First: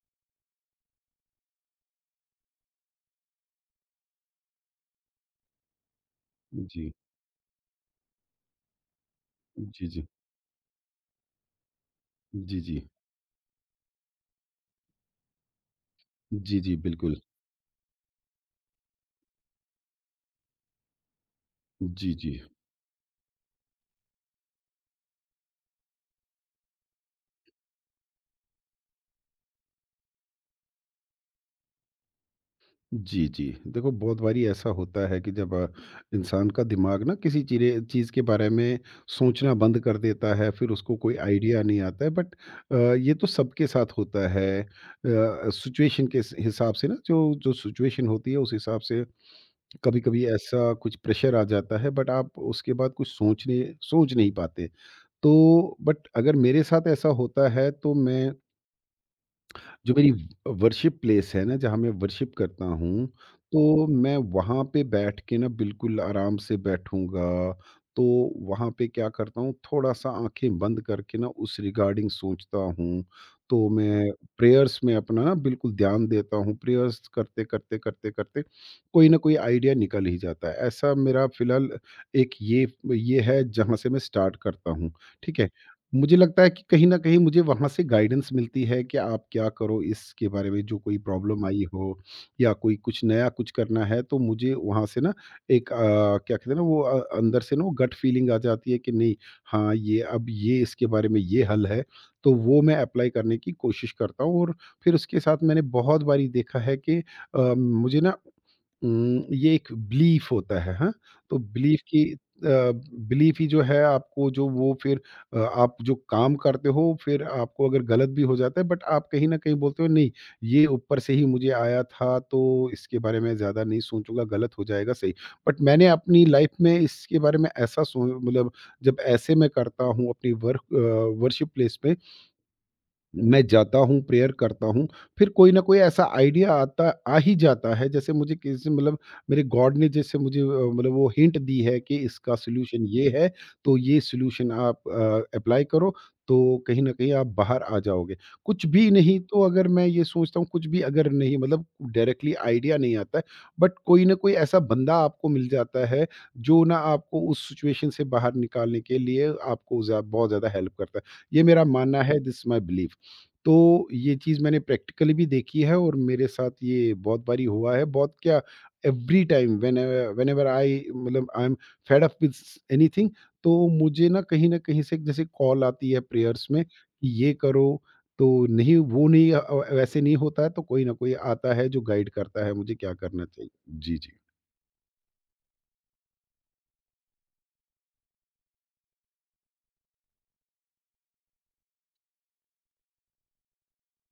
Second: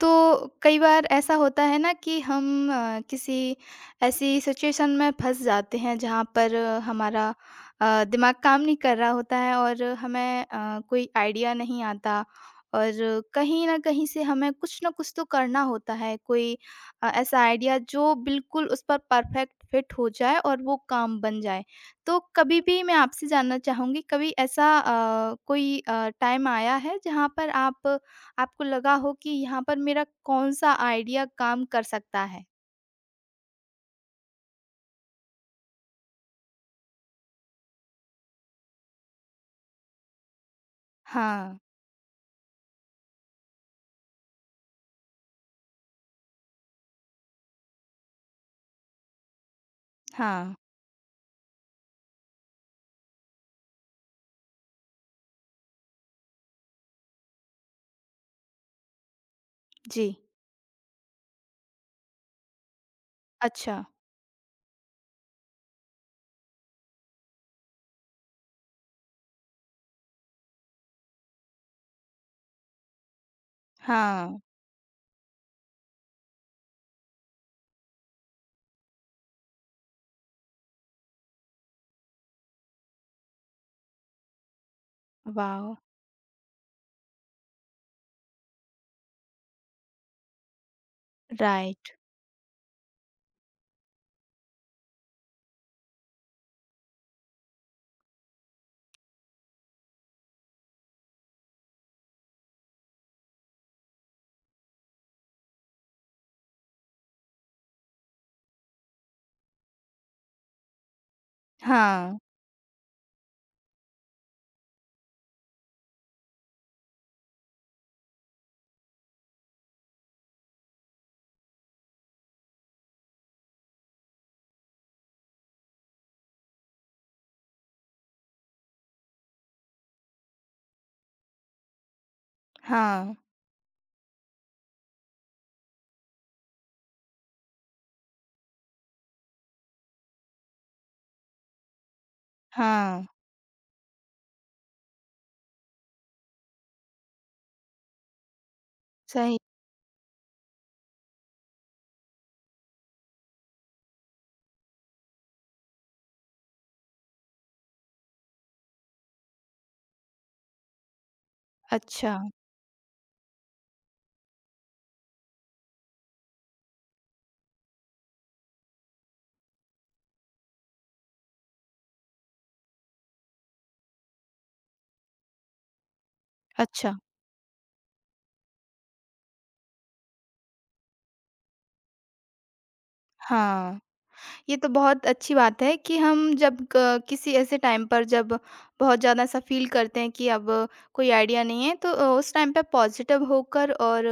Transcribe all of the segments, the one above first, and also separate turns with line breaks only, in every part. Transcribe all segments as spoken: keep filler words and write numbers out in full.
तो कई बार ऐसा होता है ना कि हम अ, किसी ऐसी सिचुएशन में फँस जाते हैं जहाँ पर
जी,
हमारा अ, दिमाग काम नहीं कर रहा होता है और
जी, जी।
हमें अ, कोई आइडिया नहीं आता
जी, जी।
और कहीं न कहीं से हमें कुछ न कुछ तो करना होता है, कोई
जी, जी,
अ,
बिल्कुल।
ऐसा आइडिया जो बिल्कुल उस पर परफेक्ट फिट हो जाए और वो काम बन जाए।
जी,
तो
जी।
कभी भी मैं आपसे जानना चाहूँगी, कभी ऐसा अ, कोई अ, टाइम आया है जहाँ पर आप आपको लगा हो कि यहाँ पर मेरा कौन-सा आइडिया काम कर सकता है।
जी, जी। देखो बहुत बारी ऐसा होता है कि जब अ, इंसान का दिमाग ना किसी चीरे चीज़ के बारे में सोचना बंद कर देता है, फिर उसको कोई
हाँ,
आइडिया नहीं आता है बट अ, ये तो सबके साथ होता है। अ, सिचुएशन के स हिसाब से ना जो जो सिचुएशन होती है उस हिसाब से कभी-कभी
हाँ,
ऐसा कुछ प्रेशर आ जाता है बट आप उसके बाद कुछ सोचने सोच नहीं पाते। तो बट अगर मेरे साथ ऐसा होता है तो मैं जो
जी,
मेरी वर्शिप प्लेस है ना, जहाँ मैं वर्शिप करता हूँ,
अच्छा,
तो मैं वहाँ पे बैठ के ना बिल्कुल आराम से बैठूँगा। तो वहाँ पे क्या करता हूँ, थोड़ा-सा आँखें बंद करके ना उस रिगार्डिंग सोचता हूँ। तो मैं
हाँ,
प्रेयर्स में अपना ना बिल्कुल ध्यान देता हूँ। प्रेयर्स करते, करते, करते, करते कोई ना कोई आइडिया निकल ही जाता है। ऐसा मेरा फ़िलहाल एक ये ये है जहाँ से मैं स्टार्ट करता हूँ, ठीक है?
वाओ!
मुझे लगता है कि कहीं न कहीं मुझे वहाँ से गाइडेंस मिलती है कि आप क्या करो इसके बारे में जो कोई प्रॉब्लम आई
राइट,
हो या कोई कुछ नया कुछ करना है तो मुझे वहाँ से ना एक अ, क्या कहते हैं ना वो अ, अंदर से ना वो गट फीलिंग आ जाती है कि नहीं हाँ, ये अब ये इसके बारे में ये हल है, तो वो मैं अप्लाई करने की कोशिश करता हूँ और फिर उसके साथ मैंने बहुत बारी देखा है कि अ, मुझे ना उम, ये एक बिलीफ होता है, हाँ? तो बिलीफ की
हाँ,
अ, बिलीफ ही जो है आपको जो वो फिर अ, आप जो काम करते हो फिर आपको अगर गलत भी हो जाता है बट आप कहीं ना कहीं बोलते हो नहीं ये ऊपर से ही मुझे आया था तो इसके बारे में ज़्यादा नहीं सोचूंगा गलत हो जाएगा सही बट मैंने अपनी लाइफ में इसके बारे में ऐसा सो मतलब जब ऐसे मैं करता हूँ अपनी वर्क वर्कशिप प्लेस पे
हाँ,
मैं जाता हूँ, प्रेयर करता हूँ, फिर कोई न कोई ऐसा आइडिया आता आ ही जाता है, जैसे मुझे किसी मतलब मेरे गॉड ने जैसे मुझे अ, मतलब वो हिंट दी है कि इसका सॉल्यूशन
हाँ,
ये है, तो ये सॉल्यूशन आप अ, अप्लाई करो, तो कहीं न कहीं आप बाहर आ जाओगे। कुछ भी नहीं
सही,
तो अगर मैं ये सोचता हूँ, कुछ भी अगर नहीं मतलब डायरेक्टली आइडिया नहीं आता है, बट कोई न कोई ऐसा बंदा आपको मिल जाता है, जो ना आपको उस सिचुएशन से बाहर निकालने के लिए आपको ज़्या बहुत ज़्यादा हेल्प करता है। ये मेरा मानना
अच्छा,
है, दिस इज़ माय बिलीफ। तो ये चीज़ मैंने प्रैक्टिकली भी देखी है और मेरे साथ ये बहुत बारी हुआ है। बहुत क्या every time whenever whenever I मतलब I am fed up with anything तो मुझे ना कहीं न कहीं से जैसे कॉल आती है प्रेयर्स में
अच्छा,
कि ये करो, तो नहीं वो नहीं अ अ, वैसे नहीं होता है तो कोई ना कोई आता है जो गाइड करता है मुझे क्या करना चाहिए।
हाँ।
जी, जी।
ये तो बहुत अच्छी बात है कि हम जब क किसी ऐसे टाइम पर जब बहुत ज़्यादा ऐसा फ़ील करते हैं कि अब कोई आइडिया नहीं है तो अ, उस टाइम पे पॉज़िटिव होकर और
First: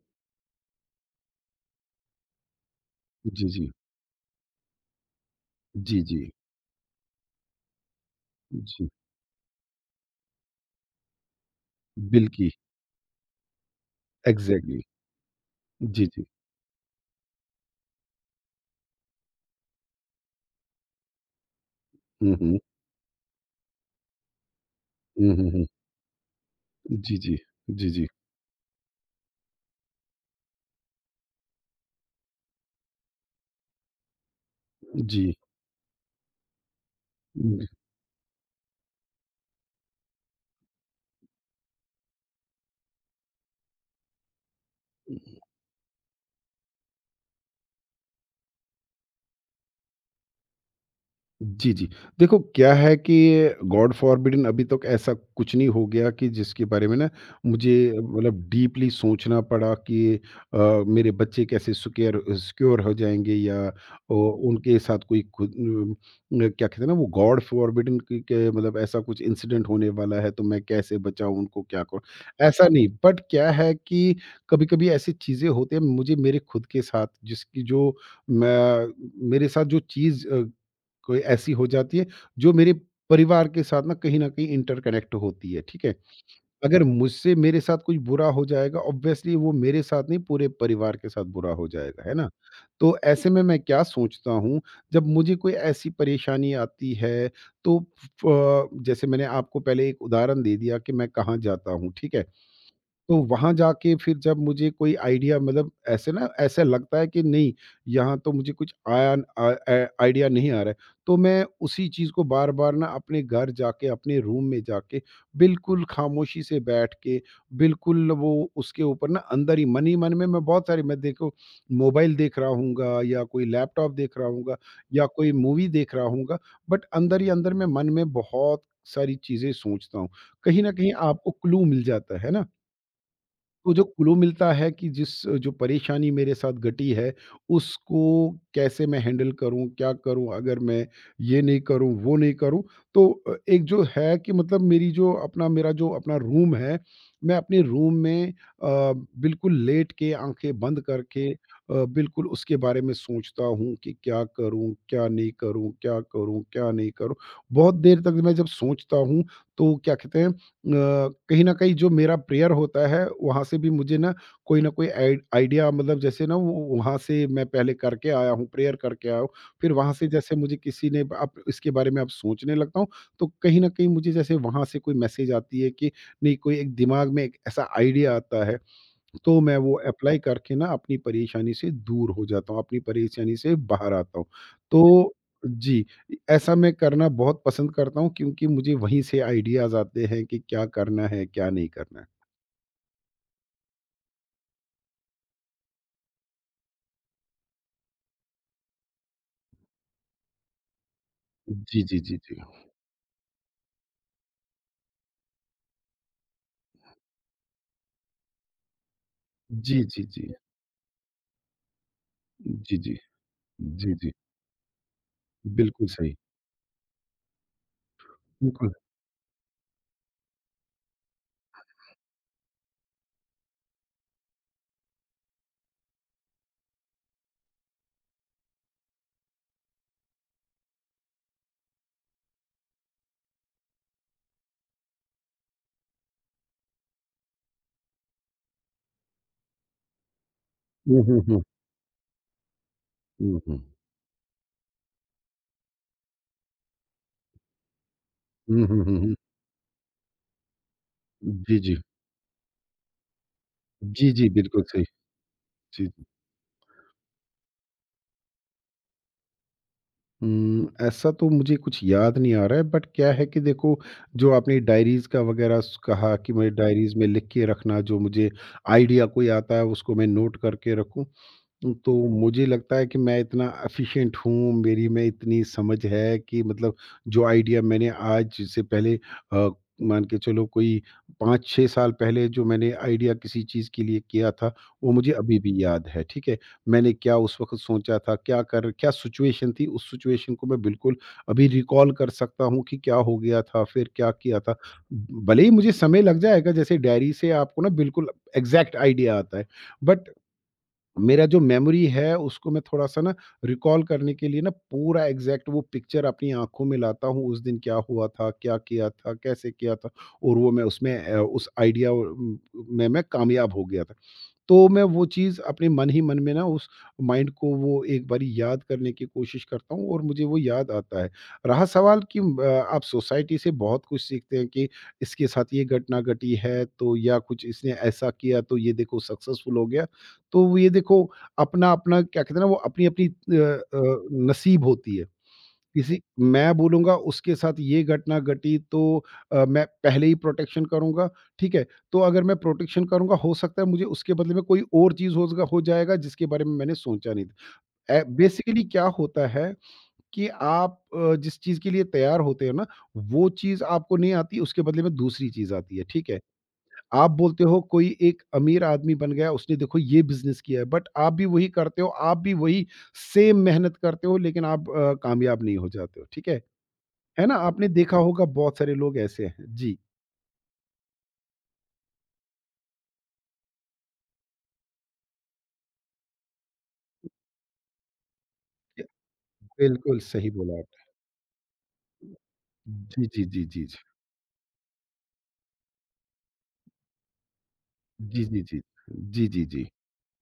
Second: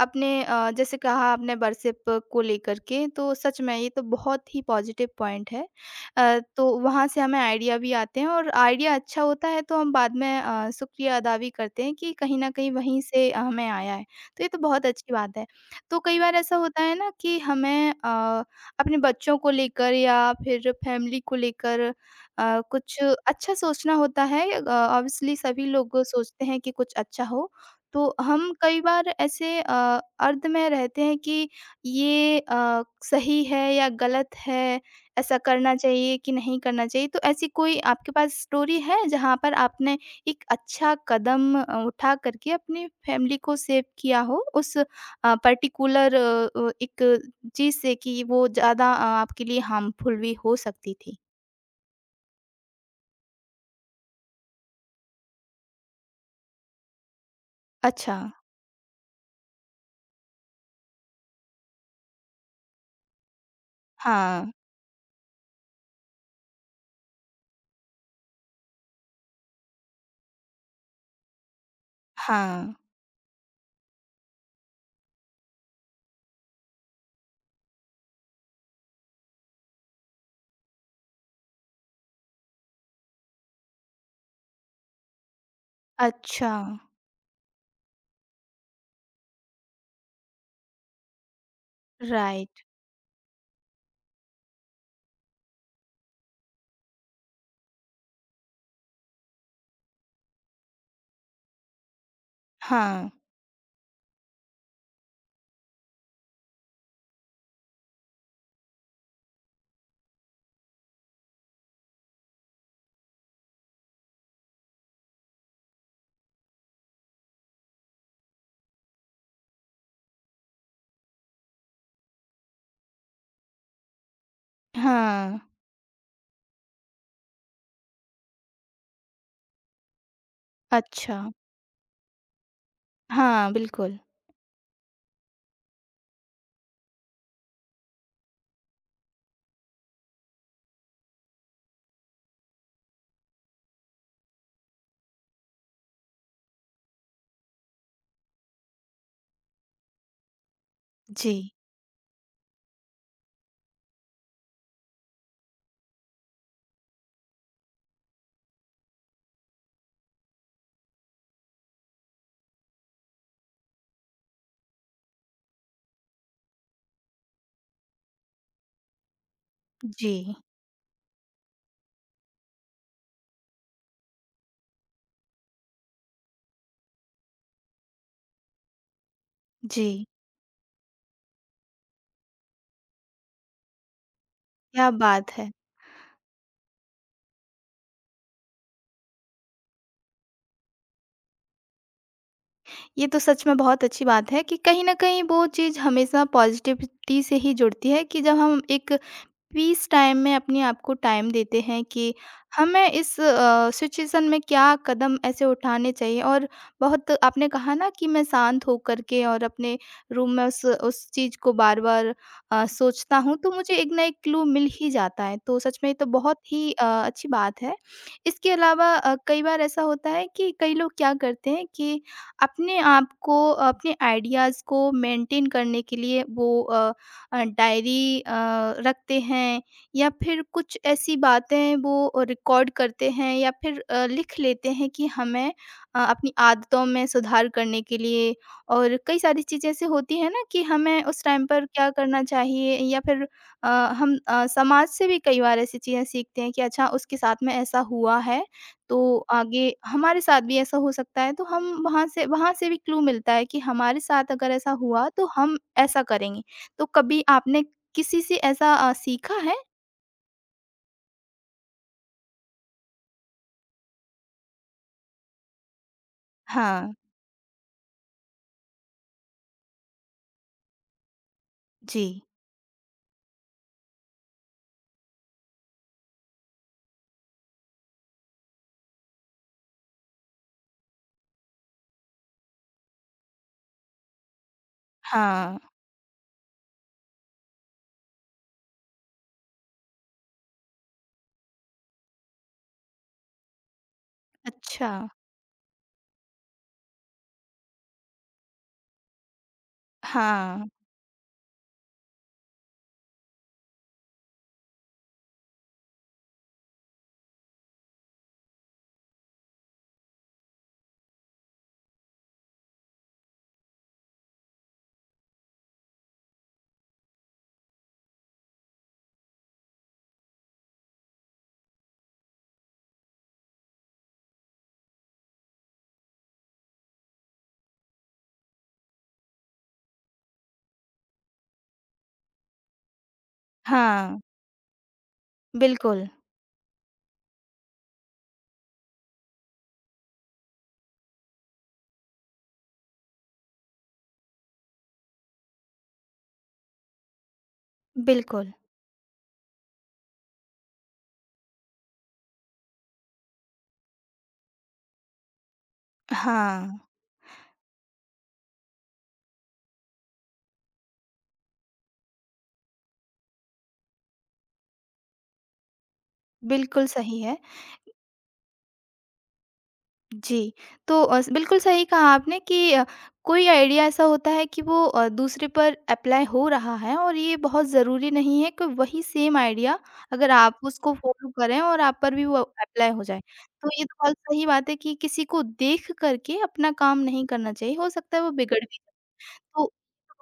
अपने अ, जैसे कहा आपने बरसिप को लेकर के तो
जी,
सच
जी।
में ये तो बहुत ही पॉज़िटिव पॉइंट है।
जी, जी।
अ, तो वहाँ से हमें आइडिया भी आते हैं और
जी।
आइडिया अच्छा होता है तो हम बाद में अ, शुक्रिया अदा भी करते हैं कि कहीं न
बिल्कि
कहीं वहीं से हमें आया है। तो ये तो
एग्ज़ैक्टली।
बहुत अच्छी बात है। तो
जी,
कई
जी।
बार ऐसा होता है ना कि हमें अ अपने बच्चों को लेकर या फिर फैमिली को लेकर
हुँ, हुँ।
अ, कुछ अच्छा सोचना होता है।
हुँ,
ऑब्वियसली
हुँ,
सभी
हुँ।
लोग सोचते हैं कि कुछ
जी,
अच्छा
जी।
हो।
जी, जी।
तो हम कई बार ऐसे अ, अर्ध में रहते हैं कि ये अ, सही है या गलत है, ऐसा करना चाहिए कि नहीं करना चाहिए। तो ऐसी
जी।
कोई आपके पास स्टोरी है जहाँ पर आपने एक अच्छा कदम अ, उठा करके अपनी फैमिली को सेव किया हो उस अ, पर्टिकुलर अ, एक जिससे कि वो ज़्यादा अ, आपके लिए हार्मफुल भी हो सकती थी।
जी, जी। देखो क्या है कि गॉड फ़ॉरबिडेन अभी तक ऐसा कुछ नहीं हो गया कि जिसके बारे में ना मुझे
अच्छा,
मतलब डीपली सोचना पड़ा कि अ, मेरे बच्चे कैसे सिक्योर सिक्योर हो जाएँगे या अ,
हाँ,
उनके साथ कोई खुद उम, क्या कहते हैं ना वो गॉड फ़ॉरबिडेन कि के मतलब ऐसा कुछ इंसिडेंट होने वाला है तो मैं कैसे बचाऊँ उनको क्या करूँ? ऐसा
हाँ,
नहीं बट क्या है कि कभी-कभी ऐसी चीज़ें होती हैं मुझे मेरे खुद के साथ जिसकी जो मैं मेरे साथ जो चीज़ अ, कोई ऐसी हो जाती है जो मेरे परिवार के साथ ना कहीं न कहीं इंटरकनेक्ट होती है, ठीक है?
अच्छा,
अगर मुझसे मेरे साथ कुछ बुरा हो जाएगा ऑब्वियसली वो मेरे साथ नहीं पूरे परिवार के साथ बुरा हो जाएगा, है ना?
राइट,
तो ऐसे में मैं क्या सोचता हूँ, जब मुझे कोई ऐसी परेशानी आती है तो फ जैसे मैंने आपको पहले एक उदाहरण दे दिया कि मैं कहाँ जाता हूँ, ठीक है?
हाँ,
तो वहाँ जाके फिर जब मुझे कोई आइडिया मतलब ऐसे ना ऐसा लगता है कि नहीं यहाँ तो मुझे कुछ आया आ- आ- आइडिया नहीं आ रहा है तो मैं उसी चीज़ को बार बार ना अपने घर जाके अपने रूम में जाके बिल्कुल खामोशी से बैठ के बिल्कुल वो उसके ऊपर ना अंदर ही मन ही मन में मैं बहुत सारी मैं देखो मोबाइल देख रहा हूँ या कोई लैपटॉप देख रहा हूँ या कोई
हाँ,
मूवी देख रहा हूँ बट अंदर ही अंदर में मन में बहुत सारी चीज़ें सोचता हूँ कहीं ना कहीं
अच्छा,
आपको क्लू मिल जाता है ना
हाँ,
तो जो
बिल्कुल।
क्लू मिलता है कि जिस जो परेशानी मेरे साथ घटी है, उसको कैसे मैं हैंडल करूँ, क्या करूँ? अगर मैं ये नहीं करूँ, वो नहीं करूँ, तो अ, एक जो है कि मतलब मेरी जो अपना मेरा जो अपना रूम है, मैं अपने रूम में अ, बिल्कुल लेट के आँखें बंद करके अ,
जी,
बिल्कुल उसके बारे में सोचता हूँ कि क्या करूँ, क्या नहीं करूँ, क्या करूँ, क्या नहीं करूँ? बहुत देर तक मैं जब सोचता हूँ, तो क्या कहते हैं अ, कहीं न कहीं जो मेरा प्रेयर होता है, वहाँ से भी मुझे ना कोई ना कोई आइ आइडिया मतलब जैसे ना वो वहाँ से मैं पहले करके आया हूँ, प्रेयर करके आया हूँ। फिर वहाँ से
जी,
जैसे मुझे किसी ने अब इसके बारे में अब सोचने लगता हूँ, तो कहीं न कहीं मुझे जैसे वहाँ से कोई मैसेज आती है कि नहीं कोई एक दिमाग में एक ऐसा आइडिया आता है। तो मैं वो
जी,
अप्लाई करके ना अपनी परेशानी से दूर हो जाता हूँ, अपनी परेशानी से बाहर आता हूँ।
क्या
तो
बात है!
जी, ऐसा मैं करना बहुत पसंद करता हूँ क्योंकि मुझे वहीं से आइडियाज़ आते हैं कि क्या करना है, क्या नहीं करना है।
ये तो सच में बहुत अच्छी बात है कि कहीं न कहीं वो चीज़ हमेशा पॉज़िटिविटी से ही जुड़ती है कि जब हम एक पीस टाइम में अपने आप को टाइम देते हैं
जी, जी,
कि
जी, जी।
हमें इस अ, सिचुएशन में क्या कदम ऐसे उठाने चाहिए और बहुत आपने कहा ना कि मैं शांत होकर के और
जी,
अपने
जी,
रूम
जी।
में उस उस चीज़ को बार-बार अ,
जी, जी।
सोचता हूँ, तो मुझे एक
जी,
ना
जी।
एक क्लू मिल ही जाता है। तो सच
बिल्कुल
में ये तो
सही।
बहुत ही अ, अच्छी बात है। इसके
बिल्कुल।
अलावा अ, कई बार ऐसा होता है कि कई लोग क्या करते हैं कि अपने आप को, अपने आइडियाज़ को मेंटेन करने के लिए वो अ, अ, डायरी अ, रखते हैं या फिर कुछ ऐसी बातें वो रिकॉर्ड करते हैं या फिर अ, लिख लेते हैं कि हमें अ, अपनी आदतों में सुधार करने के लिए और कई सारी चीज़ें ऐसे होती हैं ना कि हमें
हुँ, हुँ,
उस
हुँ।
टाइम पर क्या करना चाहिए या फिर
हुँ,
अ,
हुँ।
हम अ, समाज से भी कई बार ऐसी चीज़ें सीखते हैं कि अच्छा उसके साथ में ऐसा हुआ है
हुँ, हुँ, हुँ, हुँ।
तो आगे हमारे साथ भी ऐसा हो सकता है तो
जी,
हम
जी।
वहाँ से वहाँ से भी क्लू मिलता है कि हमारे
जी, जी,
साथ अगर
बिल्कुल
ऐसा
सही।
हुआ तो हम
जी।
ऐसा करेंगे। तो कभी आपने किसी से ऐसा अ, सीखा है?
हुँ, ऐसा तो मुझे कुछ याद नहीं आ रहा है बट क्या है कि देखो जो आपने डायरीज़ का वग़ैरह स कहा कि मैं
हाँ,
डायरीज़ में लिख के रखना जो मुझे आइडिया कोई आता है उसको मैं नोट करके रखूँ। तो
जी।
मुझे लगता है कि मैं इतना एफिशिएंट हूँ, मेरी में इतनी समझ है कि मतलब जो आइडिया मैंने आज से पहले अ, मान के चलो कोई पाँच छह साल पहले जो मैंने आइडिया किसी चीज़ के लिए किया था, वो मुझे अभी भी
हाँ।
याद है, ठीक है? मैंने क्या उस वक़्त सोचा था, क्या कर क्या सिचुएशन थी, उस सिचुएशन को मैं बिल्कुल अभी रिकॉल कर सकता हूँ कि क्या हो गया था, फिर क्या किया था।
अच्छा।
भले ही मुझे समय लग जाएगा, जैसे डायरी से आपको ना बिल्कुल एग्ज़ैक्ट आइडिया आता है, बट
हाँ,
मेरा जो मेमोरी है उसको मैं थोड़ा-सा ना रिकॉल करने के लिए ना पूरा एग्ज़ैक्ट वो पिक्चर अपनी आँखों में लाता हूँ, उस दिन क्या हुआ था, क्या किया था, कैसे किया था और वो मैं उसमें अ, उस आइडिया उम, में मैं कामयाब हो गया था। तो मैं वो चीज़ अपने मन ही मन में ना उस माइंड को वो एक बारी याद करने की कोशिश करता हूँ और मुझे वो याद आता है। रहा सवाल कि अ, आप सोसाइटी से बहुत कुछ सीखते हैं कि इसके साथ ये घटना घटी है तो या कुछ इसने ऐसा किया तो ये देखो सक्सेसफुल हो गया। तो ये देखो अपना-अपना क्या कहते हैं ना वो अपनी-अपनी अ अ,
हाँ।
नसीब होती है। किसी
बिल्कुल,
मैं बोलूँगा उसके साथ ये घटना घटी तो अ, मैं पहले ही प्रोटेक्शन करूँगा, ठीक है? तो अगर मैं प्रोटेक्शन करूँगा हो सकता है मुझे उसके बदले में कोई और चीज़ हो ज़गा हो जाएगा जिसके बारे में मैंने सोचा नहीं था। ए
बिल्कुल।
बेसिकली क्या होता है कि आप अ, जिस चीज़ के लिए तैयार होते हो ना, वो चीज़ आपको नहीं आती उसके बदले में दूसरी चीज़ आती है, ठीक है?
हाँ।
आप बोलते हो कोई एक अमीर आदमी बन गया उसने देखो ये बिज़नेस किया है बट आप भी वही करते हो, आप भी वही सेम मेहनत करते हो लेकिन आप अ, कामयाब नहीं हो जाते हो, ठीक है?
बिल्कुल सही
है ना?
है।
आपने देखा होगा बहुत सारे लोग ऐसे हैं। जी,
जी। तो अस बिल्कुल सही कहा आपने कि अ, कोई आइडिया ऐसा होता है कि वो अ, दूसरे पर एप्लाई हो रहा है और ये बहुत ज़रूरी नहीं है कि वही सेम आइडिया
बिल्कुल
अगर
सही
आप
बोला आपने।
उसको फ़ॉलो करें और आप पर भी वो एप्लाई
जी,
हो जाए।
जी, जी, जी,
तो
जी।
ये तो बहुत सही बात है कि किसी को देख कर के अपना काम नहीं करना चाहिए, हो सकता है
जी,
वो
जी,
बिगड़
जी।
भी।
जी, जी, जी।
तो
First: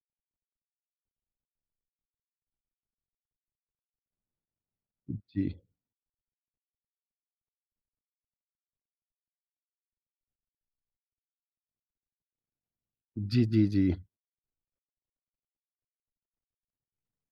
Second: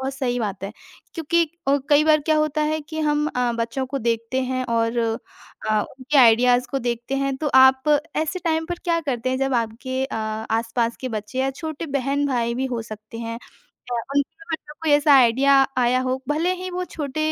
बहुत सही बात है क्योंकि अ, कई बार क्या होता है कि हम अ, बच्चों को देखते हैं और
जी।
अ, उनके आइडियाज़ को देखते हैं तो आप ऐसे टाइम पर क्या करते हैं जब आपके अ, आसपास के बच्चे या छोटे बहन-भाई भी हो सकते हैं
जी, जी, जी।
अ, उनके मतलब कोई ऐसा आइडिया आया हो भले ही वो छोटे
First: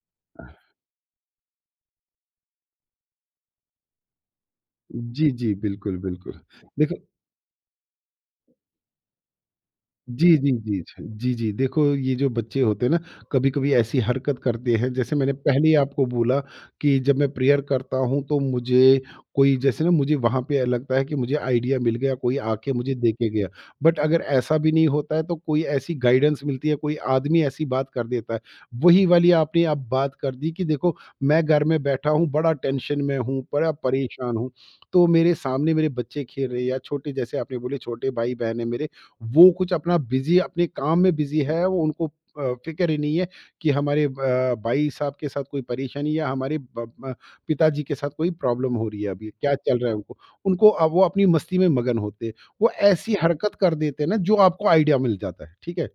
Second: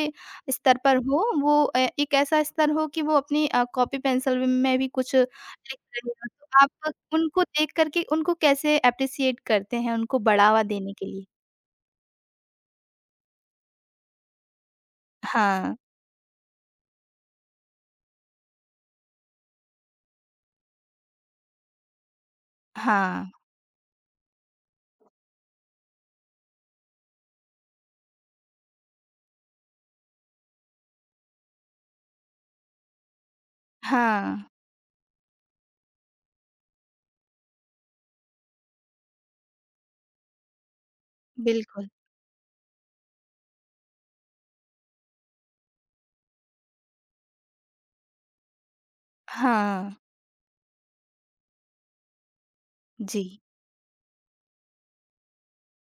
स्तर पर हो वो अ, एक ऐसा स्तर हो कि वो अपनी अ, कॉपी पेंसिल में भी कुछ लिख
जी, जी, बिल्कुल,
रहे हो
बिल्कुल।
तो आप
देखो
उनको देख कर के उनको कैसे एप्रिशिएट करते हैं उनको
जी, जी,
बढ़ावा
जी,
देने
छ
के लिए?
जी, जी। देखो ये जो बच्चे होते हैं ना, कभी-कभी ऐसी हरकत करते हैं, जैसे मैंने पहले
हाँ,
ही आपको बोला कि जब मैं प्रेयर करता हूँ, तो मुझे कोई जैसे ना मुझे वहाँ पे लगता है कि मुझे आइडिया मिल गया, कोई आके मुझे दे
हाँ,
के गया। बट अगर ऐसा भी नहीं होता है, तो कोई ऐसी गाइडेंस मिलती है, कोई आदमी ऐसी बात कर देता है। वही वाली आपने अब बात कर दी कि देखो, मैं घर में बैठा हूँ, बड़ा टेंशन में हूँ, बड़ा
हाँ,
परेशान हूँ, तो मेरे सामने मेरे बच्चे खेल रहे हैं या छोटे जैसे आपने बोले छोटे भाई-बहन हैं मेरे, वो कुछ अपना बिज़ी अपने काम में बिज़ी है, वो
बिल्कुल।
उनको अ, फ़िक्र ही नहीं है कि हमारे ब भाई साहब के साथ कोई परेशानी या हमारे ब ब पिताजी के साथ कोई प्रॉब्लम हो रही है अभी, क्या चल रहा
हाँ,
है उनको। उनको अब वो अपनी मस्ती में मगन होते हैं। वो ऐसी
जी।
हरकत कर देते हैं ना, जो आपको आइडिया मिल जाता है, ठीक है?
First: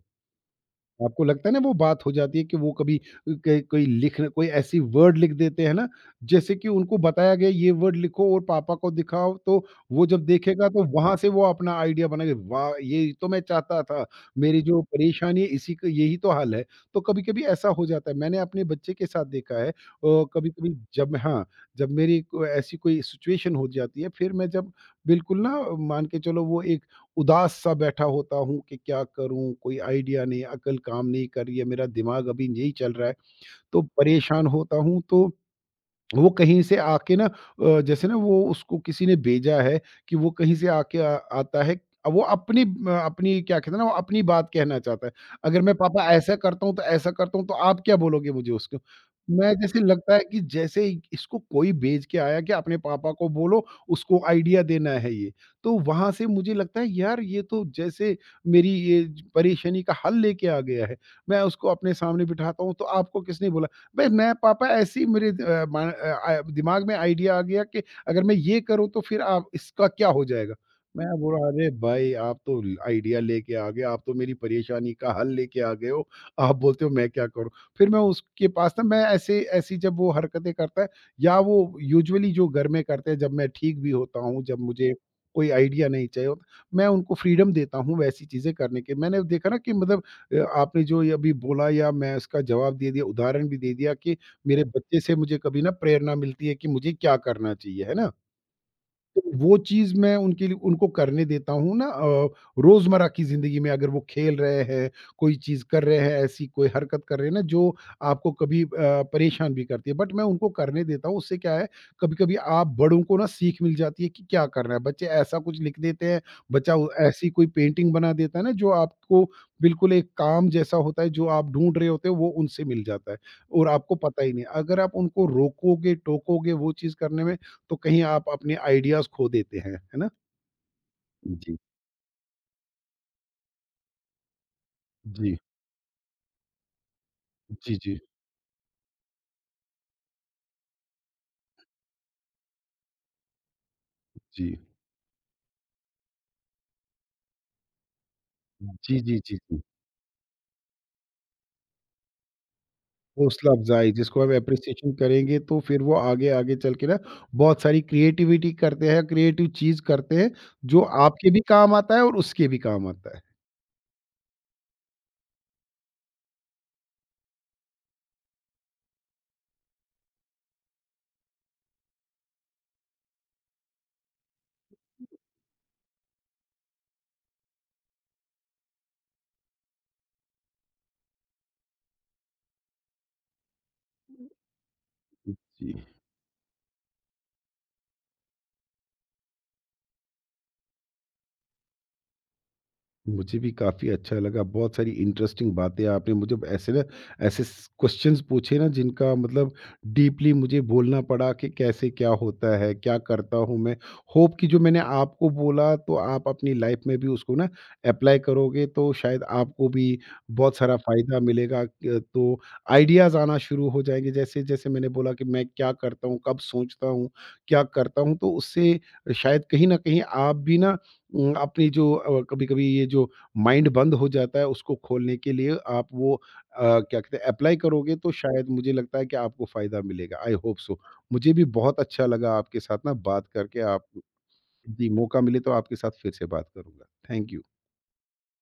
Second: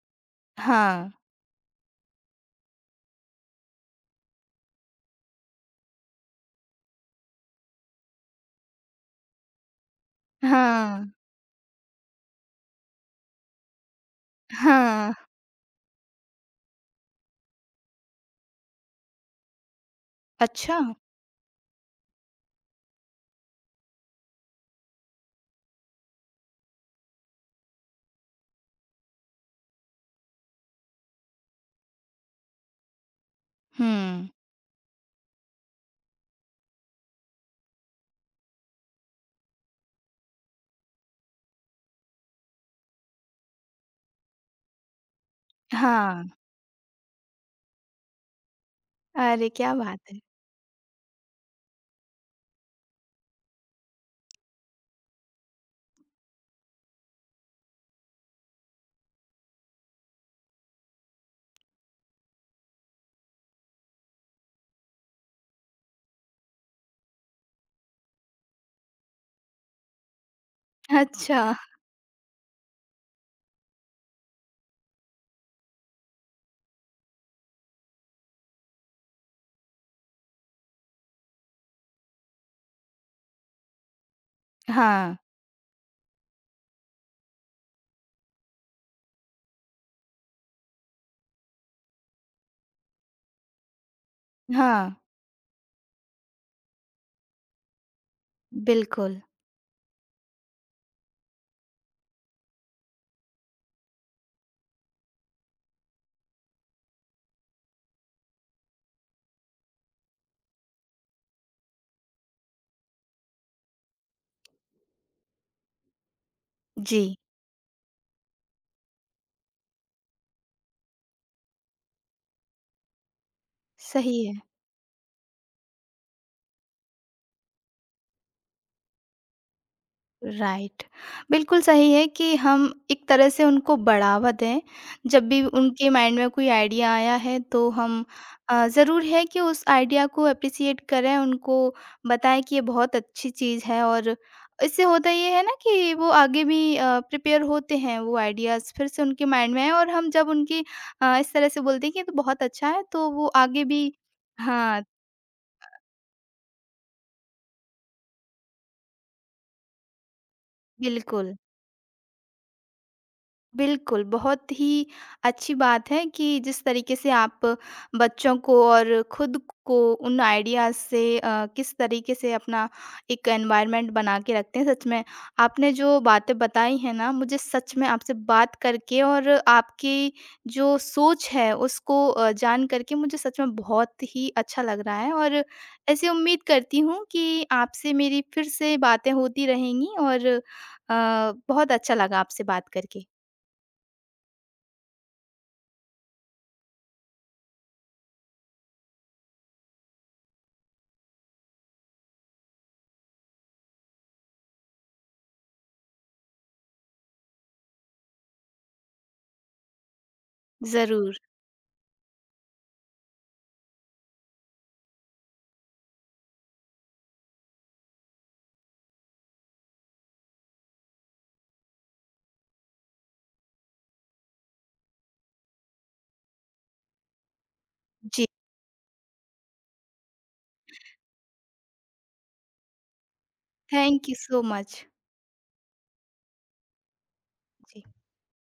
हाँ,
आपको लगता है ना वो बात हो जाती है कि वो कभी क- कोई लिख कोई ऐसी वर्ड लिख देते हैं ना, जैसे कि उनको बताया गया ये वर्ड लिखो और पापा को दिखाओ, तो वो जब देखेगा तो
हाँ,
वहां से वो अपना आइडिया बनाएगा। वाह, ये तो मैं चाहता था, मेरी जो
हाँ।
परेशानी है इसी का यही तो हल है। तो कभी कभी ऐसा हो जाता है, मैंने अपने बच्चे के साथ देखा है। कभी कभी
अच्छा?
जब हाँ, जब मेरी को- ऐसी कोई सिचुएशन हो जाती है, फिर मैं जब बिल्कुल ना, मान के चलो वो एक उदास सा बैठा होता हूँ कि क्या करूँ, कोई आइडिया नहीं, अकल काम नहीं कर रही है, मेरा दिमाग अभी नहीं चल रहा है, तो
हुँ,
परेशान होता हूँ, तो वो कहीं से आके ना, अ, जैसे ना वो उसको किसी ने भेजा है कि वो कहीं से आके आ, आता है। अब वो अपनी अ, अपनी क्या कहते हैं ना, वो अपनी बात कहना चाहता है। अगर मैं पापा
हाँ।
ऐसा करता हूँ तो ऐसा करता हूँ तो आप क्या बोलोगे मुझे उसको?
अरे
मैं
क्या
जैसे
बात
लगता
है!
है कि जैसे ही इसको कोई भेज के आया कि अपने पापा को बोलो, उसको आइडिया देना है ये, तो वहां से मुझे लगता है, यार, ये तो जैसे मेरी ये परेशानी का हल लेके आ गया है। मैं उसको अपने सामने बिठाता हूँ तो आपको किसने बोला भई? मैं पापा ऐसी मेरे द- अ, मा अ, आ दिमाग में आइडिया आ गया कि अगर मैं ये करूँ तो फिर आप इसका क्या हो जाएगा? मैं बोला,
अच्छा,
अरे भाई, आप तो ल आइडिया लेके आ गए, आप तो मेरी परेशानी का हल लेके आ गए हो, आप बोलते हो मैं क्या करूँ? फिर मैं उसके पास ना, मैं ऐसे ऐसी जब वो हरकतें करता है या वो यूजुअली जो घर में करते हैं, जब मैं ठीक भी होता हूँ, जब मुझे
हाँ,
कोई आइडिया नहीं चाहिए होता, मैं उनको फ्रीडम देता हूँ वैसी चीज़ें करने की। मैंने देखा ना कि मतलब, अ, आपने जो ये अभी बोला या मैं इसका जवाब दे दिया, उदाहरण भी दे दिया कि मेरे
हाँ,
बच्चे से मुझे कभी ना प्रेरणा मिलती है कि मुझे क्या करना चाहिए, है ना?
बिल्कुल।
तो वो चीज़ मैं उनके लिए उनको करने देता हूँ ना, अ, रोज़मर्रा की ज़िंदगी में अगर वो खेल रहे हैं, कोई चीज़ कर रहे हैं, ऐसी कोई हरकत कर रहे हैं ना जो आपको कभी अ, परेशान भी करती है। बट मैं उनको करने देता हूँ, उससे क्या है, कभी-कभी आप बड़ों को ना सीख मिल जाती है कि क्या करना है। बच्चे ऐसा कुछ लिख देते हैं, बच्चा वो
जी,
ऐसी कोई पेंटिंग बना देता है ना जो आपको बिल्कुल एक काम जैसा होता है जो आप ढूँढ रहे होते हो, वो उनसे मिल जाता है और आपको पता
सही
ही
है।
नहीं। अगर आप उनको रोकोगे, टोकोगे वो चीज़ करने में, तो कहीं आप अपने आइडियाज़ खो देते हैं, है ना?
राइट।
जी।
बिल्कुल सही है कि हम एक तरह से उनको बढ़ावा दें। जब
जी।
भी उनके माइंड में कोई आइडिया आया है तो
जी, जी।
हम अ, ज़रूर है कि उस आइडिया को एप्रिशिएट करें, उनको बताएँ कि ये बहुत अच्छी चीज़ है और
जी।
इससे होता ये है ना कि वो आगे भी अ, प्रिपेयर होते हैं वो आइडियाज़ फिर
जी,
से
जी,
उनके
जी,
माइंड में
जी।
हैं और हम जब उनकी अ, इस तरह से बोलते हैं कि ये तो बहुत अच्छा है तो वो
हौसला
आगे भी
अफ़ज़ाई जिसको हम
हाँ,
एप्रिसिएशन करेंगे, तो फिर वो आगे, आगे चल के ना बहुत सारी क्रिएटिविटी करते हैं, क्रिएटिव चीज़ करते हैं, जो आपके
बिल्कुल।
भी काम आता है और उसके भी काम आता है।
बिल्कुल, बहुत ही अच्छी बात है कि जिस तरीके से आप बच्चों को और खुद को उन आइडियाज़ से अ, किस तरीके से अपना एक एनवायरनमेंट बना के रखते हैं, सच में। आपने जो बातें बताई हैं ना, मुझे सच में आपसे बात करके और आपकी जो सोच है, उसको अ, जान करके मुझे सच में बहुत ही अच्छा लग रहा है और
जी।
ऐसी उम्मीद करती हूँ कि आपसे मेरी फिर से बातें होती रहेंगी और अ, बहुत अच्छा लगा आपसे बात करके।
मुझे भी काफ़ी अच्छा लगा, बहुत सारी इंटरेस्टिंग बातें आपने मुझे ऐसे ना, ऐसे स क्वेश्चन्स पूछे ना जिनका मतलब डीपली मुझे बोलना पड़ा कि कैसे क्या होता है, क्या करता हूँ मैं। होप कि जो मैंने आपको बोला तो आप अपनी लाइफ में भी उसको ना एप्लाई करोगे, तो शायद आपको भी बहुत सारा
ज़रूर,
फ़ायदा मिलेगा। क तो आइडियाज़ आना शुरू हो जाएँगे, जैसे-जैसे मैंने बोला कि मैं क्या करता हूँ, कब सोचता हूँ, क्या करता हूँ, तो उससे शायद कहीं न कहीं आप भी ना उम, अपनी जो अ, कभी-कभी ये जो माइंड बंद हो जाता है, उसको खोलने के लिए आप वो अ, क्या कहते हैं अप्लाई करोगे, तो
जी।
शायद मुझे लगता है कि आपको फ़ायदा मिलेगा। I hope so. मुझे भी बहुत अच्छा लगा आपके साथ ना बात करके आप।
Thank you so much.
जी, मौका मिले तो आपके साथ फिर से बात करूँगा। Thank you.
जी।